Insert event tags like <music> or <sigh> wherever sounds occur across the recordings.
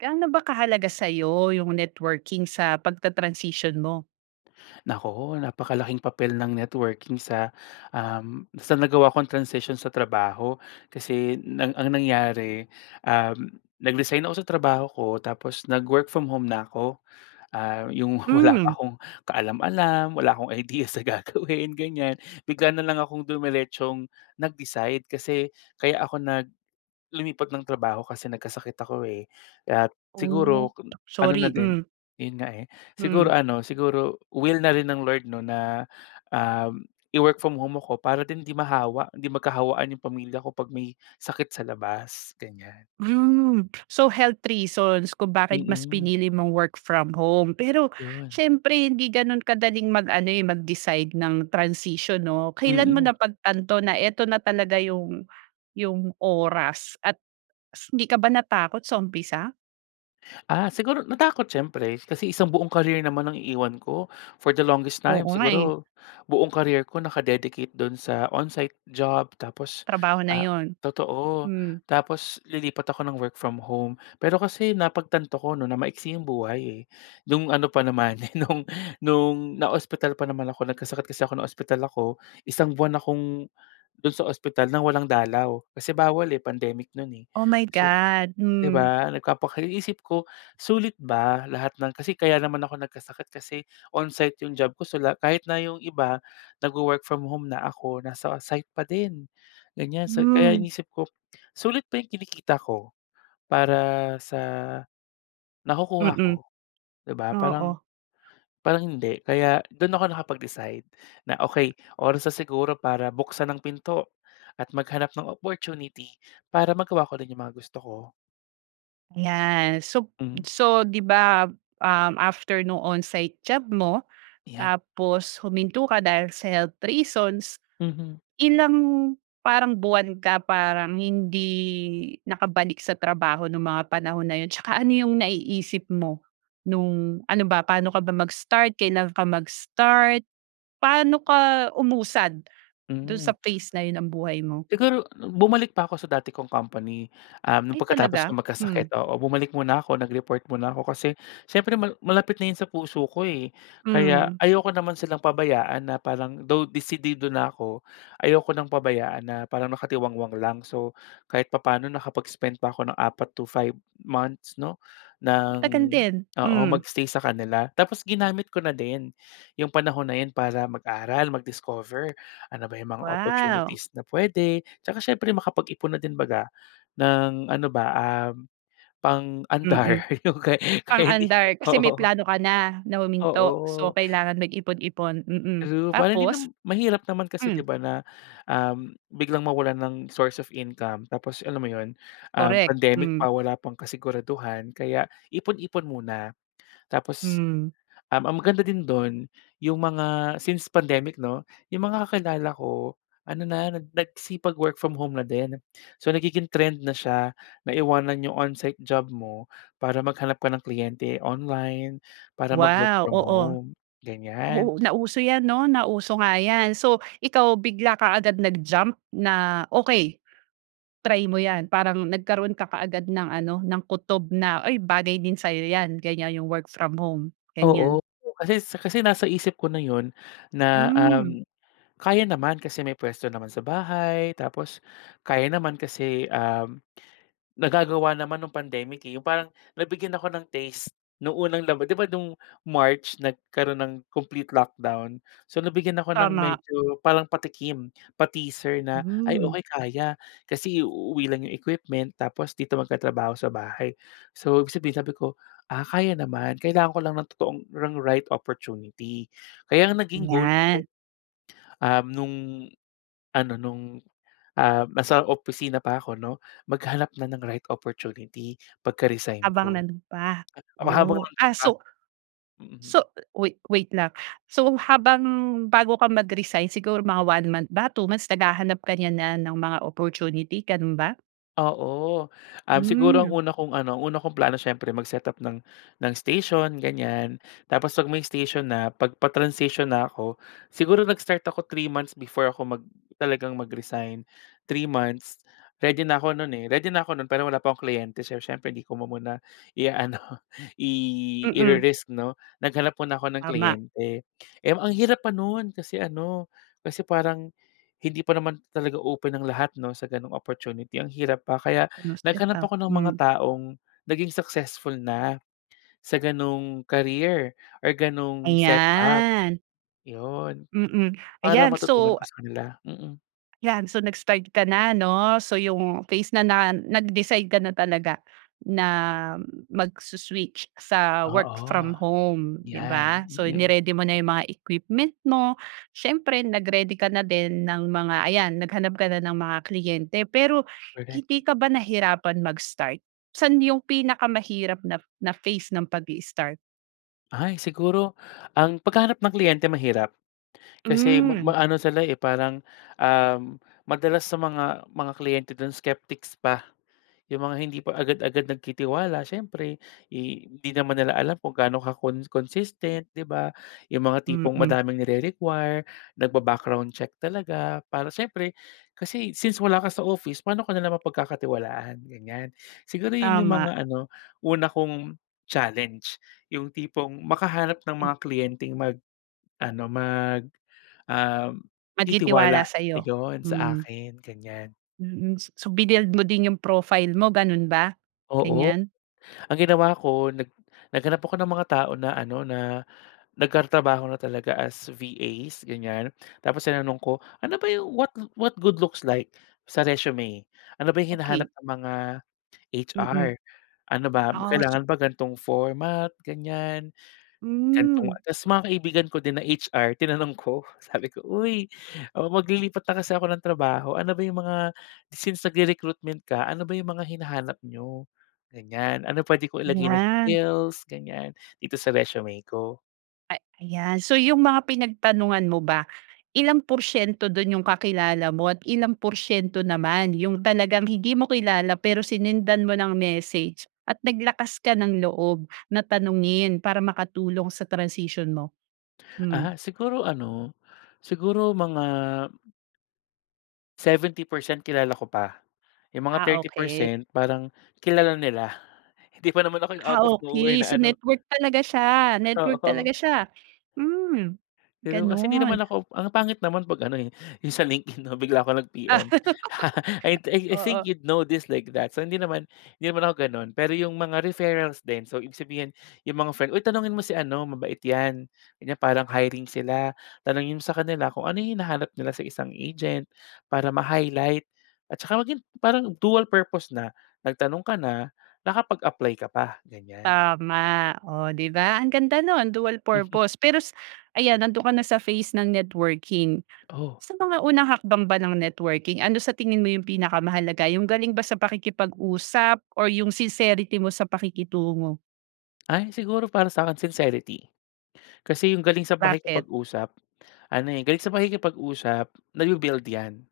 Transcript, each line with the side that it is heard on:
right: Gano ba kahalaga sa'yo yung networking sa pagta-transisyon mo?
left: Naku, napakalaking papel ng networking sa, um, sa nagawa kong transisyon sa trabaho. Kasi, nang ang nangyari, um, nag-resign ako sa trabaho ko, tapos nag-work from home na ako. Ah, yung wala pa
right: Hmm.
left: akong kaalam-alam. Wala akong idea sa gagawin, ganyan. Bigla na lang akong dumeretsong nag-decide. Kasi, kaya ako nag lumipat ng trabaho kasi nagkasakit ako eh. At,
right: Oh,
left: siguro ano na
right: sorry!
left: din
right: Hmm.
left: yun nga eh. Siguro
right: Hmm.
left: ano, siguro will na rin ng Lord 'no na, um, i-work from home ako para din 'di mahawa, 'di magkahawaan yung pamilya ko, 'pag may sakit sa labas, ganyan.
right: Hmm. So, health reasons kung bakit mas
left: Mm.
right: pinili mong work from home. Pero
left: Yun.
right: siyempre, hindi ganun kadaling mag-ano eh, mag-decide ng transisyon 'no. Kailan mo
left: Mm.
right: napagtanto na eto na talaga yung yung oras, at hindi ka ba natakot sa umpisa?
left: Ah, siguro natakot siyempre. Kasi isang buong career naman ang iiwan ko. For the longest time
right: Oo nga eh.
left: siguro, buong career ko naka-dedicate do'n sa on-site job tapos
right: Trabaho na
left: ah
right: 'yon,
left: totoo.
right: hmm.
left: Tapos lilipat ako ng work from home. Pero kasi napagtanto ko 'no, na maiksi yung buhay eh. No'ng ano pa naman, no'ng no'ng naospital pa naman ako. Nagkasakit kasi ako, naospital ako, isang buwan akong do'n sa ospital ng walang dalaw. Kasi bawal eh, pandemic no'n eh.
right: Oh my
left: So,
right: god!
left: di
right: Hmm.
left: ba? Nagpapaka iniisip ko, sulit ba lahat ng kasi kaya naman ako nagkasakit kasi on-site yung job ko. So, lahat kahit na yung iba nagwo-work from home na, ako nasa site pa din, ganyan. So, kaya
right: Hmm.
left: iniisip ko, sulit ba yung kinikita ko para sa nakukuha
right: Mm,
left: ko, di ba?
right: oo.
left: Parang parang hindi. Kaya dun ako nakapag-decide na okey, oras na siguro para buksan ang pinto at maghanap ng opportunity para magawa ko rin yung mga gusto ko.
right: Ayan, sop
left: Mm.
right: so, 'di ba, um, after nung on-site job mo,
left: 'Yan.
right: tapos huminto ka dahil sa health reasons,
left: Mhm.
right: ilang parang buwan ka parang hindi nakabalik sa trabaho nung mga panahon na 'yon? Tsaka ano yung naiisip mo, nung ano ba, paano ka ba mag-start, kailan ka mag-start? Paano ka umusad do'n sa
left: Mm.
right: phase na yun ng buhay mo?
left: Siguro bumalik pa ako sa dati kong company, um, no'ng
right: Ay
left: pagkatapos
right: talaga?
left: kong
right: Hmm.
left: magkasakit, oo. Bumalik muna ako, nag-report muna ako kasi siyempre mal malapit na 'yon sa puso ko eh. Kaya
right: Hmm.
left: ayoko naman silang pabayaan na parang though desidido na ako, ayoko ng pabayaan na parang nakatiwangwang lang. So, kahit papaano nakapag-spent pa ako ng 4 to 5 months 'no, ng
right: Matagal din,
left: oo,
right: hmm.
left: mag-stay sa kanila. Tapos ginamit ko na din, yung panahon na yun para mag-aral, mag-discover. Ano ba yung mga
right: Wow!
left: opportunities na puwede, tsaka siyempre makapag-ipon na din 'baga, ng ano ba, ah,
right: Mm,
left: pang-andar yung kay kaya hindi,
right: pang-andar. Kasi may
left: oo.
right: plano ka na, na huminto, so
left: Oo.
right: kailangan mag-ipon-ipon, mm
left: True. Para hindi
right: tapos?
left: nam mahirap naman kasi
right: Hmm.
left: 'di ba na, um, biglang mawalan ng source of income tapos alam mo 'yon, um,
right: Correct,
left: pandemic
right: hmm.
left: pa, wala pang kasiguraduhan kaya ipon-ipon muna. Tapos,
right: Hmm.
left: um, ang maganda din do'n yung mga since pandemic 'no, yung mga kakilala ko ano na, nag nagsipag-work from home na din. So, nagiging trend na siya, na iwanan yung on-site job mo para maghanap ka ng kliyente online, para mag-work
right: Wow!
left: from
right: Oo.
left: home, ganyan.
right: Oo, nauso 'yan 'no, nauso nga 'yan. So, ikaw bigla ka agad nag-jump na," Okey, try mo yan". Parang nagkaroon ka kaagad ng ano, ng kutob na, "Uy, bagay din sayo 'yan", ganyan. Yung work from home,
left: Oo.
right: ganyan.
left: Kasi s kasi nasa isip ko na 'yon na,
right: Hmm.
left: um, kaya naman kasi may puwesto naman sa bahay, tapos kaya naman kasi, um, nagagawa naman nung pandemic eh. Yung parang nabigyan ako ng taste nung unang laba di ba, noong March nagkaroon ng complete lockdown. So, nabigyan ako ng
right: Tama.
left: medyo parang patikim, pa-teaser na, "Ay
right: Hmm.
left: okey, kaya." Kasi iuuwi lang yung equipment tapos dito magtatrabaho sa bahay. So, ibig sabihin, sabi ko, "Ah, kaya naman. Kailangan ko lang ng totoong ng right opportunity." Kaya ang naging goal
right: 'Yan.
left: ko, um, nung ano nung, ah, nasa opisina pa ako 'no, maghanap na ng right opportunity pagka-resign
right: Habang
left: ko.
right: nando'n pa.
left: Ah, habang
right: Oh,
left: nando'n
right: ah,
left: pa,
right: so
left: mm.
right: so, wait wait lang. So, habang bago ka mag-resign siguro mga 1 month ba, 2 months, naghahanap ka niya na ng mga opportunity ganun ba?
left: Oo. Um, siguro ang
right: Hmm.
left: una kong ano, ang una kong plano siyempre mag-setup ng ng station, ganyan. Tapos 'pag may station na, 'pag pa-transition na ako siguro nag-start ako, 3 months before ako mag talagang mag-resign. 3 months, ready na ako no'n eh, ready na ako no'n, pero wala pa akong kliyente. So, siyempre hindi ko muna ia-ano, i
right: Mm.
left: i-re-risk 'no, naghanap muna ako ng
right: Tama.
left: kliyente. Eh, ang hirap pa no'n kasi ano, kasi parang hindi pa naman talaga open ang lahat 'no, sa gano'ng opportunity. Ang hirap pa. Kaya naghanap
right: <unintelligible>
left: ako ng mga
right: Hmm.
left: taong naging successful na sa gano'ng career or gano'ng setup,
right: Ayan.
left: yun.
right: Mm,
left: Para
right: ayan.
left: matutunan
right: So
left: ko sa kanila, mm.
right: 'yan. So, nag-start ka na 'no. So, yung phase na na nag-decide ka na talaga na magso-switch sa work
left: Oo,
right: from home, 'di
left: yan,
right: ba. So,
left: mm.
right: ni-ready mo na yung mga equipment mo. Siyempre nag-ready ka na din ng mga ayan, naghanap ka na ng mga kliyente. Pero,
left: Correct.
right: hindi ka ba nahirapan mag-start? Saan yung pinakamahirap na na phase ng pagi-start?
left: Ay, siguro ang paghahanap ng kliyente mahirap. Kasi ma
right: Hmm.
left: maano sila eh, parang, um, madalas sa mga mga kliyente dun skeptics pa, yung mga hindi pa agad-agad nagtitiwala siyempre eh, hindi naman nila alam kung gaano ka con consistent, 'di ba? Yung mga tipong
right: Mm.
left: madaming nire-require nagba-background check talaga para siyempre, kasi since wala ka sa office, paano ka nila mapagkakatiwalaan? Ganyan, siguro yun yung
right: Tama.
left: mga ano una kong challenge yung tipong makahanap ng
right: Ib
left: mga kliyenteng mag ano mag, um,
right: Magtitiwala
left: titiwala,
right: sa'yo.
left: ayon, sa
right: Hmm.
left: akin, ganyan.
right: Mm, s so binuild mo din 'yong profile mo ganun ba,
left: Oo
right: ganyan?
left: ang ginawa ko nag naghanap ako ng mga tao na ano na nagtatrabaho na talaga as VAs ganyan. Tapos tinanong ko, "Ano ba 'yong what what good looks like sa resume?" Ano ba 'yong hinahanap
right: Okey.
left: ng mga
right: Mm.
left: HR? Ano ba
right: Ah so
left: kailangan ba ganong format, ganyan. Gantong
right: Hmm.
left: tas mga kaibigan ko din na HR tinanong ko sabi ko, "Uy, o maglilipat na kasi ako ng trabaho ano ba 'yong mga since nagre-recruitment ka ano ba 'yong mga hinahanap n'yo? Ganyan, ano pwede ko ilagay na
right: Yan.
left: skills," ganyan, "dito sa resume ko?"
right: Ay ayan, so 'yong mga pinagtanungan mo ba, ilang porsiyento dun 'yong kakilala mo at ilang porsiyento naman 'yong talagang hindi mo kilala pero sinendan mo ng message at naglakas ka ng loob na tanungin para makatulong sa transisyon mo? Hmm.
left: Ah. Siguro ano, siguro mga 70% kilala ko pa, yung mga
right: Ah,
left: thirty
right: okey.
left: percent parang kilala nila hindi pa naman ako yung
right: Ah,
left: out of nowhere
right: okey.
left: na
right: So
left: ano
right: network talaga siya network talaga
left: Oo.
right: siya. Hmm,
left: Pero kasi hindi
right: ganun.
left: naman ako ang pangit naman pag ano, eh, dun sa LinkedIn, no, bigla ko
right: Ah.
left: nag-PM. <laughs> I
right: <laughs>
left: I think
right: Oo.
left: you'd know this like that so, hindi naman hindi naman ako ganun. Pero 'yong mga referrals din, so ibig sabihin yung mga friend, "Hoy tanungin mo si ano mabait 'yan, ganyan parang hiring sila. Tanungin mo sa kanila kung ano 'yong hinahanap nila sa isang agent," para ma-highlight at tsaka maging parang dual purpose na nagtanong ka na, nakapag-apply ka pa, ganyan.
right: Tama, oh, 'di ba, ang ganda nun dual
left: <chuckles>
right: purpose. Pero s ayan nandun ka na sa phase ng networking
left: Oh.
right: sa mga unang hakbang ba ng networking, ano sa tingin mo yung pinakamahalaga yung galing ba sa pakikipag-usap or yung sincerity mo sa pakikitungo?
left: Ay siguro para sa akin sincerity. Kasi yung galing sa
right: Bakit?
left: pakikipag-usap ano, eh, galing sa pakikipag-usap nabi-build 'yan.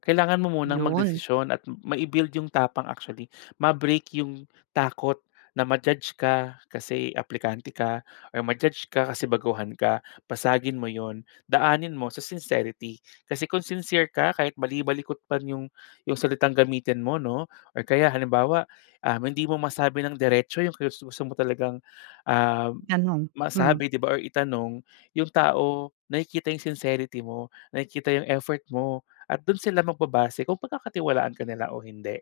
left: Kailangan mo munang
right: Yun.
left: magdesisyon at mai-build yung tapang actually, ma-break yung takot na ma-judge ka kasi aplikante ka or ma-judge ka kasi baguhan ka, basagin mo yun. Daanin mo sa sincerity kasi kung sincere ka kahit bali-balikot man yung yung salitang gamitin mo, 'no, or kaya halimbawa, ah, hindi mo masabi ng diretso yung gusto mo talagang, um,
right: Ganon, hmm.
left: masabi, di ba, or itanong yung tao nakikita yung sincerity mo, nakikita yung effort mo at dun sila magbabase kung pagkakatiwalaan ka nila o hindi.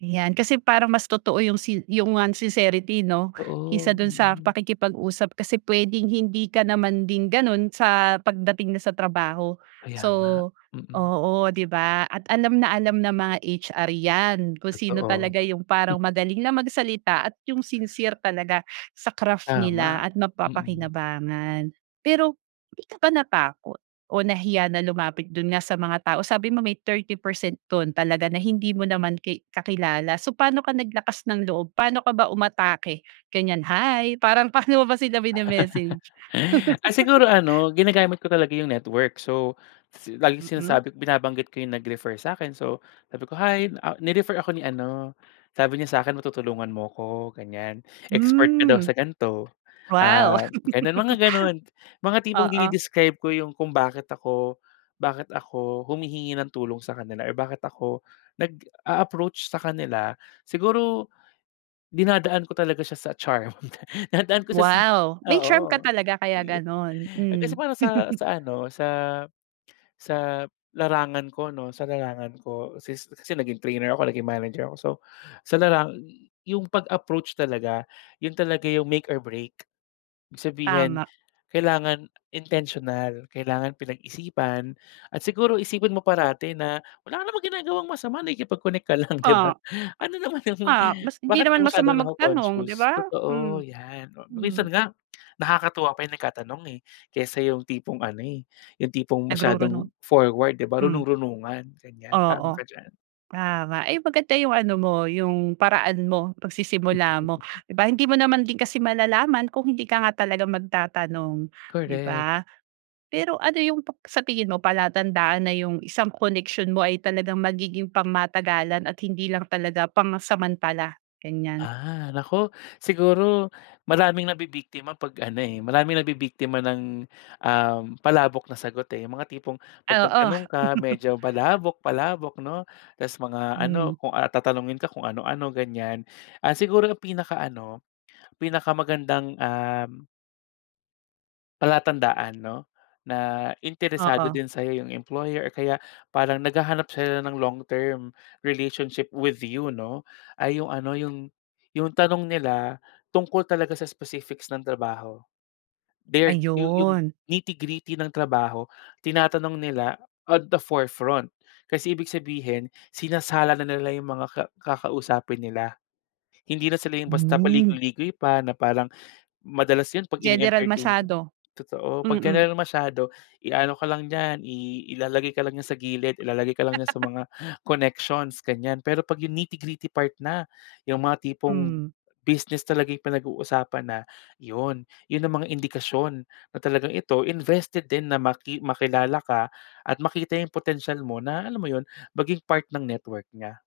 right: 'Yan kasi parang mas totoo 'yong sin 'yong ngang sincerity 'no? Kaysa
left: Oo.
right: do'n sa
left: Mm.
right: pakikipag-usap kasi puwedeng hindi ka naman din gano'n sa pagdating na sa trabaho.
left: Kaya
right: So
left: nga. Mm.
right: oo 'di ba at alam na alam ng mga HR 'yan. Kung sino
left: Totoo.
right: talaga' 'yong parang
left: Hmm.
right: magaling lang magsalita at yo'ng sincere talaga sa craft nila
left: Tama.
right: at
left: Mm.
right: mapapakinabangan. Pero hindi ka ba natakot o nahiya na lumapit do'n nga sa mga tao? Sabi mo may 30 percent do'n talaga na hindi mo naman ki kakilala. So, paano ka naglakas ng loob paano ka ba umatake ganyan? "Hi," parang paano mo ba sila mine-message?
left: Ah, siguro ano, ginagamit ko talaga 'yong network. So si laging
right: Mm.
left: sinasabi binabanggit ko 'yong nag-refer sa'kin so, sabi ko, "Hi, ah, ni-refer ako ni ano. Sabi niya sakin matutulungan mo 'ko, ganyan, expert ka daw
right: Hmm.
left: sa ganito."
right: Wow.
left: Ah, gano'n mga gano'n
right: <chuckles>
left: mga tipong
right: Oo.
left: dine-describe ko 'yong kung bakit ako bakit ako humihingi ng tulong sa kanila or bakit ako nag-a-approach sa kanila. Siguro dinadaan ko talaga siya sa charm <chuckles> dinadaan ko siya
right: Wow. May charm ka
left: oo.
right: talaga kaya
left: Yeh,
right: gano'n.
left: eh, kasi
right: Hmm.
left: para sa sa ano, sa sa larangan ko 'no sa larangan ko, since kasi naging trainer ako naging manager ako. So sa larangan 'yong pag-approach talaga 'yon talaga 'yong make or break. Ibig sabihin
right: Tama.
left: kailangan intentional. Kailangan pinag-isipan at siguro isipin mo parati na wala ka namang ginagawang masama nakikipag-connect ka lang, <chuckles> 'di ba?
right: Ah.
left: Ano naman 'yong
right: Ah.
left: <chuckles>
right: Mas hindi
left: bakit ka
right: naman masama
left: masyadong
right: magtanong, 'di
left: nako-conscious?
right: ba?
left: Totoo
right: Hmm.
left: yan.
right: Hmm.
left: Minsan nga nakakatuwa pa 'yong nagkatanong, eh, kaysa 'yong tipong ano, eh, 'yong tipong masyadong
right: Nagrurunong.
left: forward, 'di ba?
right: Hmm.
left: Runong runungan ganyan. Tama ka
right: Oo.
left: diyan.
right: Tama ay maganda 'yong ano mo yong paraan mo. Pagsisimula mo, 'di ba? Hindi mo naman din kasi malalaman kung hindi ka nga talaga magtatanong. 'Di
left: Correct.
right: ba? Pero ano 'yong pep sa tingin mo palatandaan na 'yong isang koneksyon mo ay talagang magiging pangmatagalan at hindi lang talaga pansamantala ganyan?
left: Ah. Naku siguro maraming nabibiktima 'pag ano, eh. Maraming nabibiktima ng, um, palabok na sagot, eh. Yung mga tipong 'pag
right: Oo.
left: nagtanong ka medyo palabok palabok, 'no? Tas mga ano
right: Hmm.
left: kung, ah, tatanungin ka kung ano ano, ganyan. Ah, siguro ang pinakaano pinakamagandang, um Palatandaan 'no, na interesado
right: Oo.
left: din sa'yo yung employer o kaya parang naghahanap sila ng long-term relationship with you, 'no. Ay yung ano, yung yung tanong nila tungkol talaga sa specifics ng trabaho. Their yu yung
right: Ayun.
left: nitty-gritty ng trabaho, tinatanong nila at the forefront. Kasi ibig sabihin, sinasala na nila yung mga ka kakausapin nila. Hindi na sila yung basta
right: Hmm.
left: paligoy-ligoy pa na parang, madalas yun 'pag
right: General
left: ini-entertain ka.
right: masyado.
left: Totoo, 'pag
right: Mm.
left: general masyado iano ka lang diyan, i ilalagay ka lang niya sa gilid. Ilalagay ka lang niya sa mga connections ganiyan, pero 'pag yung nitty-gritty part na, yung mga tipong
right: Hmm.
left: business talaga yung pinag-uusapan na, yun. Yun ang mga indikasyon na talagang ito, invested din na maki makilala ka at makita yung potensial mo, na alam mo yun, maging part ng network niya.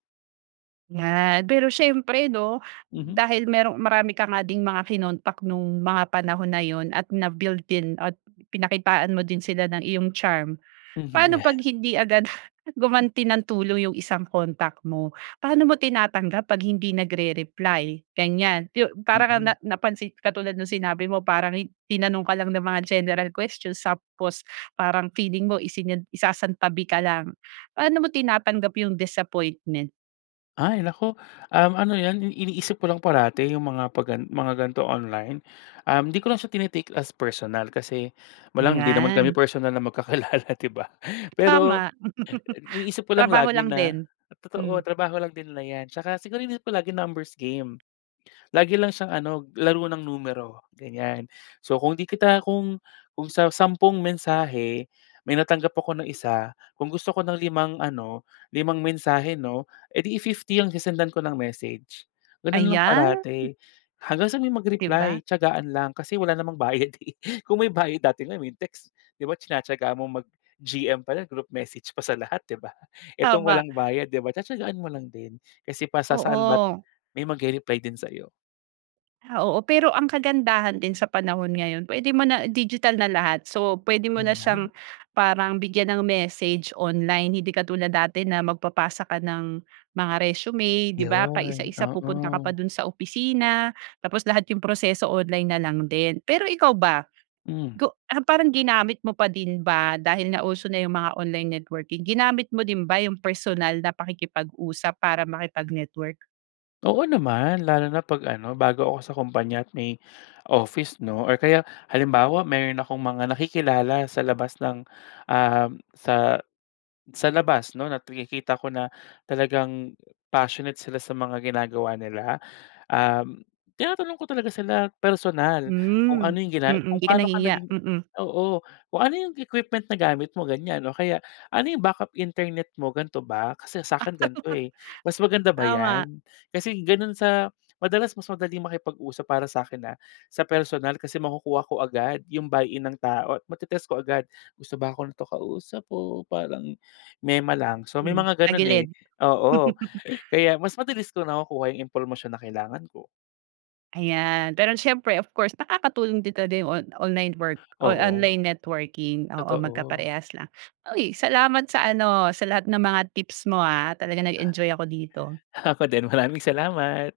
right: Yan, pero siyempre 'no,
left: Mhm.
right: dahil merong marami ka nga ding mga kinontak nung mga panahon na yun at na-build din at pinakitaan mo din sila ng iyong charm.
left: Mhm,
right: Paano
left: yeah.
right: 'pag hindi agad <chuckles> gumanti ng tulong yung isang kontak mo? Paano mo tinatanggap 'pag hindi nagre-reply ganiyan, yung para ka
left: Mhm.
right: ng napansin katulad ng sinabi mo, parang tinanong ka lang ng mga general questions tapos parang feeling mo isinan isasantabi ka lang. Paano mo tinatanggap yung disappointment?
left: Ay, naku, um, ano yan iniisip ko lang parati yung mga 'pag mga ganitong online. Um, 'di ko lang siya tini-take as personal kasi walang hindi naman kami
right: Ayan.
left: personal na magkakilala, 'di ba? Pero,
right: Tama. <laughs>
left: iniisip ko lang
right: Trabaho
left: lagi
right: lang
left: na
right: din.
left: totoo,
right: Hmm.
left: trabaho lang din na 'yan tsaka siguro iniisip ko lagi numbers game. Lagi lang siyang ano, laro ng numero, ganyan. So kung 'di kita kung kung sa sampung mensahe, may natanggap ako na isa, kung gusto ko ng limang ano, limang mensahe 'no, edi i 50 ang sesendan ko ng message. Gano'n lang
right: Ayan.
left: parati, hanggang sa may
right: 'Di
left: mag-reply,
right: ba?
left: tiyagaan lang. Kasi wala namang bayad eh. Kung may bayad, dati nga yung text 'di ba tinatiyagaan mo mag-GM pala, group message pa sa lahat, 'di ba? Itong
right: Tama.
left: walang bayad 'di ba, tatiyagaan mo lang din kasi pasasaan ba't
right: Oo.
left: may mag-rereply din sa 'yo.
right: Ah, oo. Pero ang kagandahan din sa panahon ngayon, puwede mo na digital na lahat. So, puwede mo na
left: Yun
right: siyang
left: nga.
right: parang bigyan ng message online. Hindi katulad dati na magpapasa ka ng mga resume, 'di ba? Pa isa
left: 'Yon,
right: isa, pupunta ka pa
left: oo.
right: dun sa opisina, tapos lahat yung proseso online na lang din. Pero ikaw ba?
left: Hmm.
right: Go parang ginamit mo pa din ba dahil nga uso na yung mga online networking, ginamit mo din ba yung personal na pakikipag-usap para makipag-network?
left: Oo naman, lalo na pag ano, bago ako sa kumpanya at may office 'no, or kaya halimbawa meron akong mga nakikilala sa labas ng, uhm, sa sa labas 'no, at nakikita ko na talagang passionate sila sa mga ginagawa nila, uhm, tinatanong ko talaga sila personal kung
right: Hmm,
left: ano yung
right: mm.
left: gina kung
right: Hindi ka
left: paano ka
right: nahihiya.
left: naging,
right: Mm.
left: oo, kung ano yung equipment na gamit mo ganyan, o kaya ano yung backup internet mo, gan'to ba, kasi sa'kin gan'to, eh, mas maganda ba
right: Tama.
left: 'yan? Kasi ganun sa madalas mas madaling makipag-usap, para sa'kin, ah, sa personal kasi makukuha ko agad yung buy-in ng tao at ma-te-test ko agad, "Gusto ba ako nito kausap o parang mema lang". So, may
right: Mhm,
left: mga ganun, eh,
right: tagilid.
left: oo, kaya mas mabilis ko nakukuha yung impormasyon na kailangan ko.
right: Ayan, pero siyempre, of course nakakatulong dito din on online work o
left: Oo,
right: online networking. Oo,
left: totoo.
right: magkaparehas lang. Uy, salamat sa ano sa lahat ng mga tips mo, ah, talagang nag-enjoy ako dito.
left: Ako din, maraming salamat.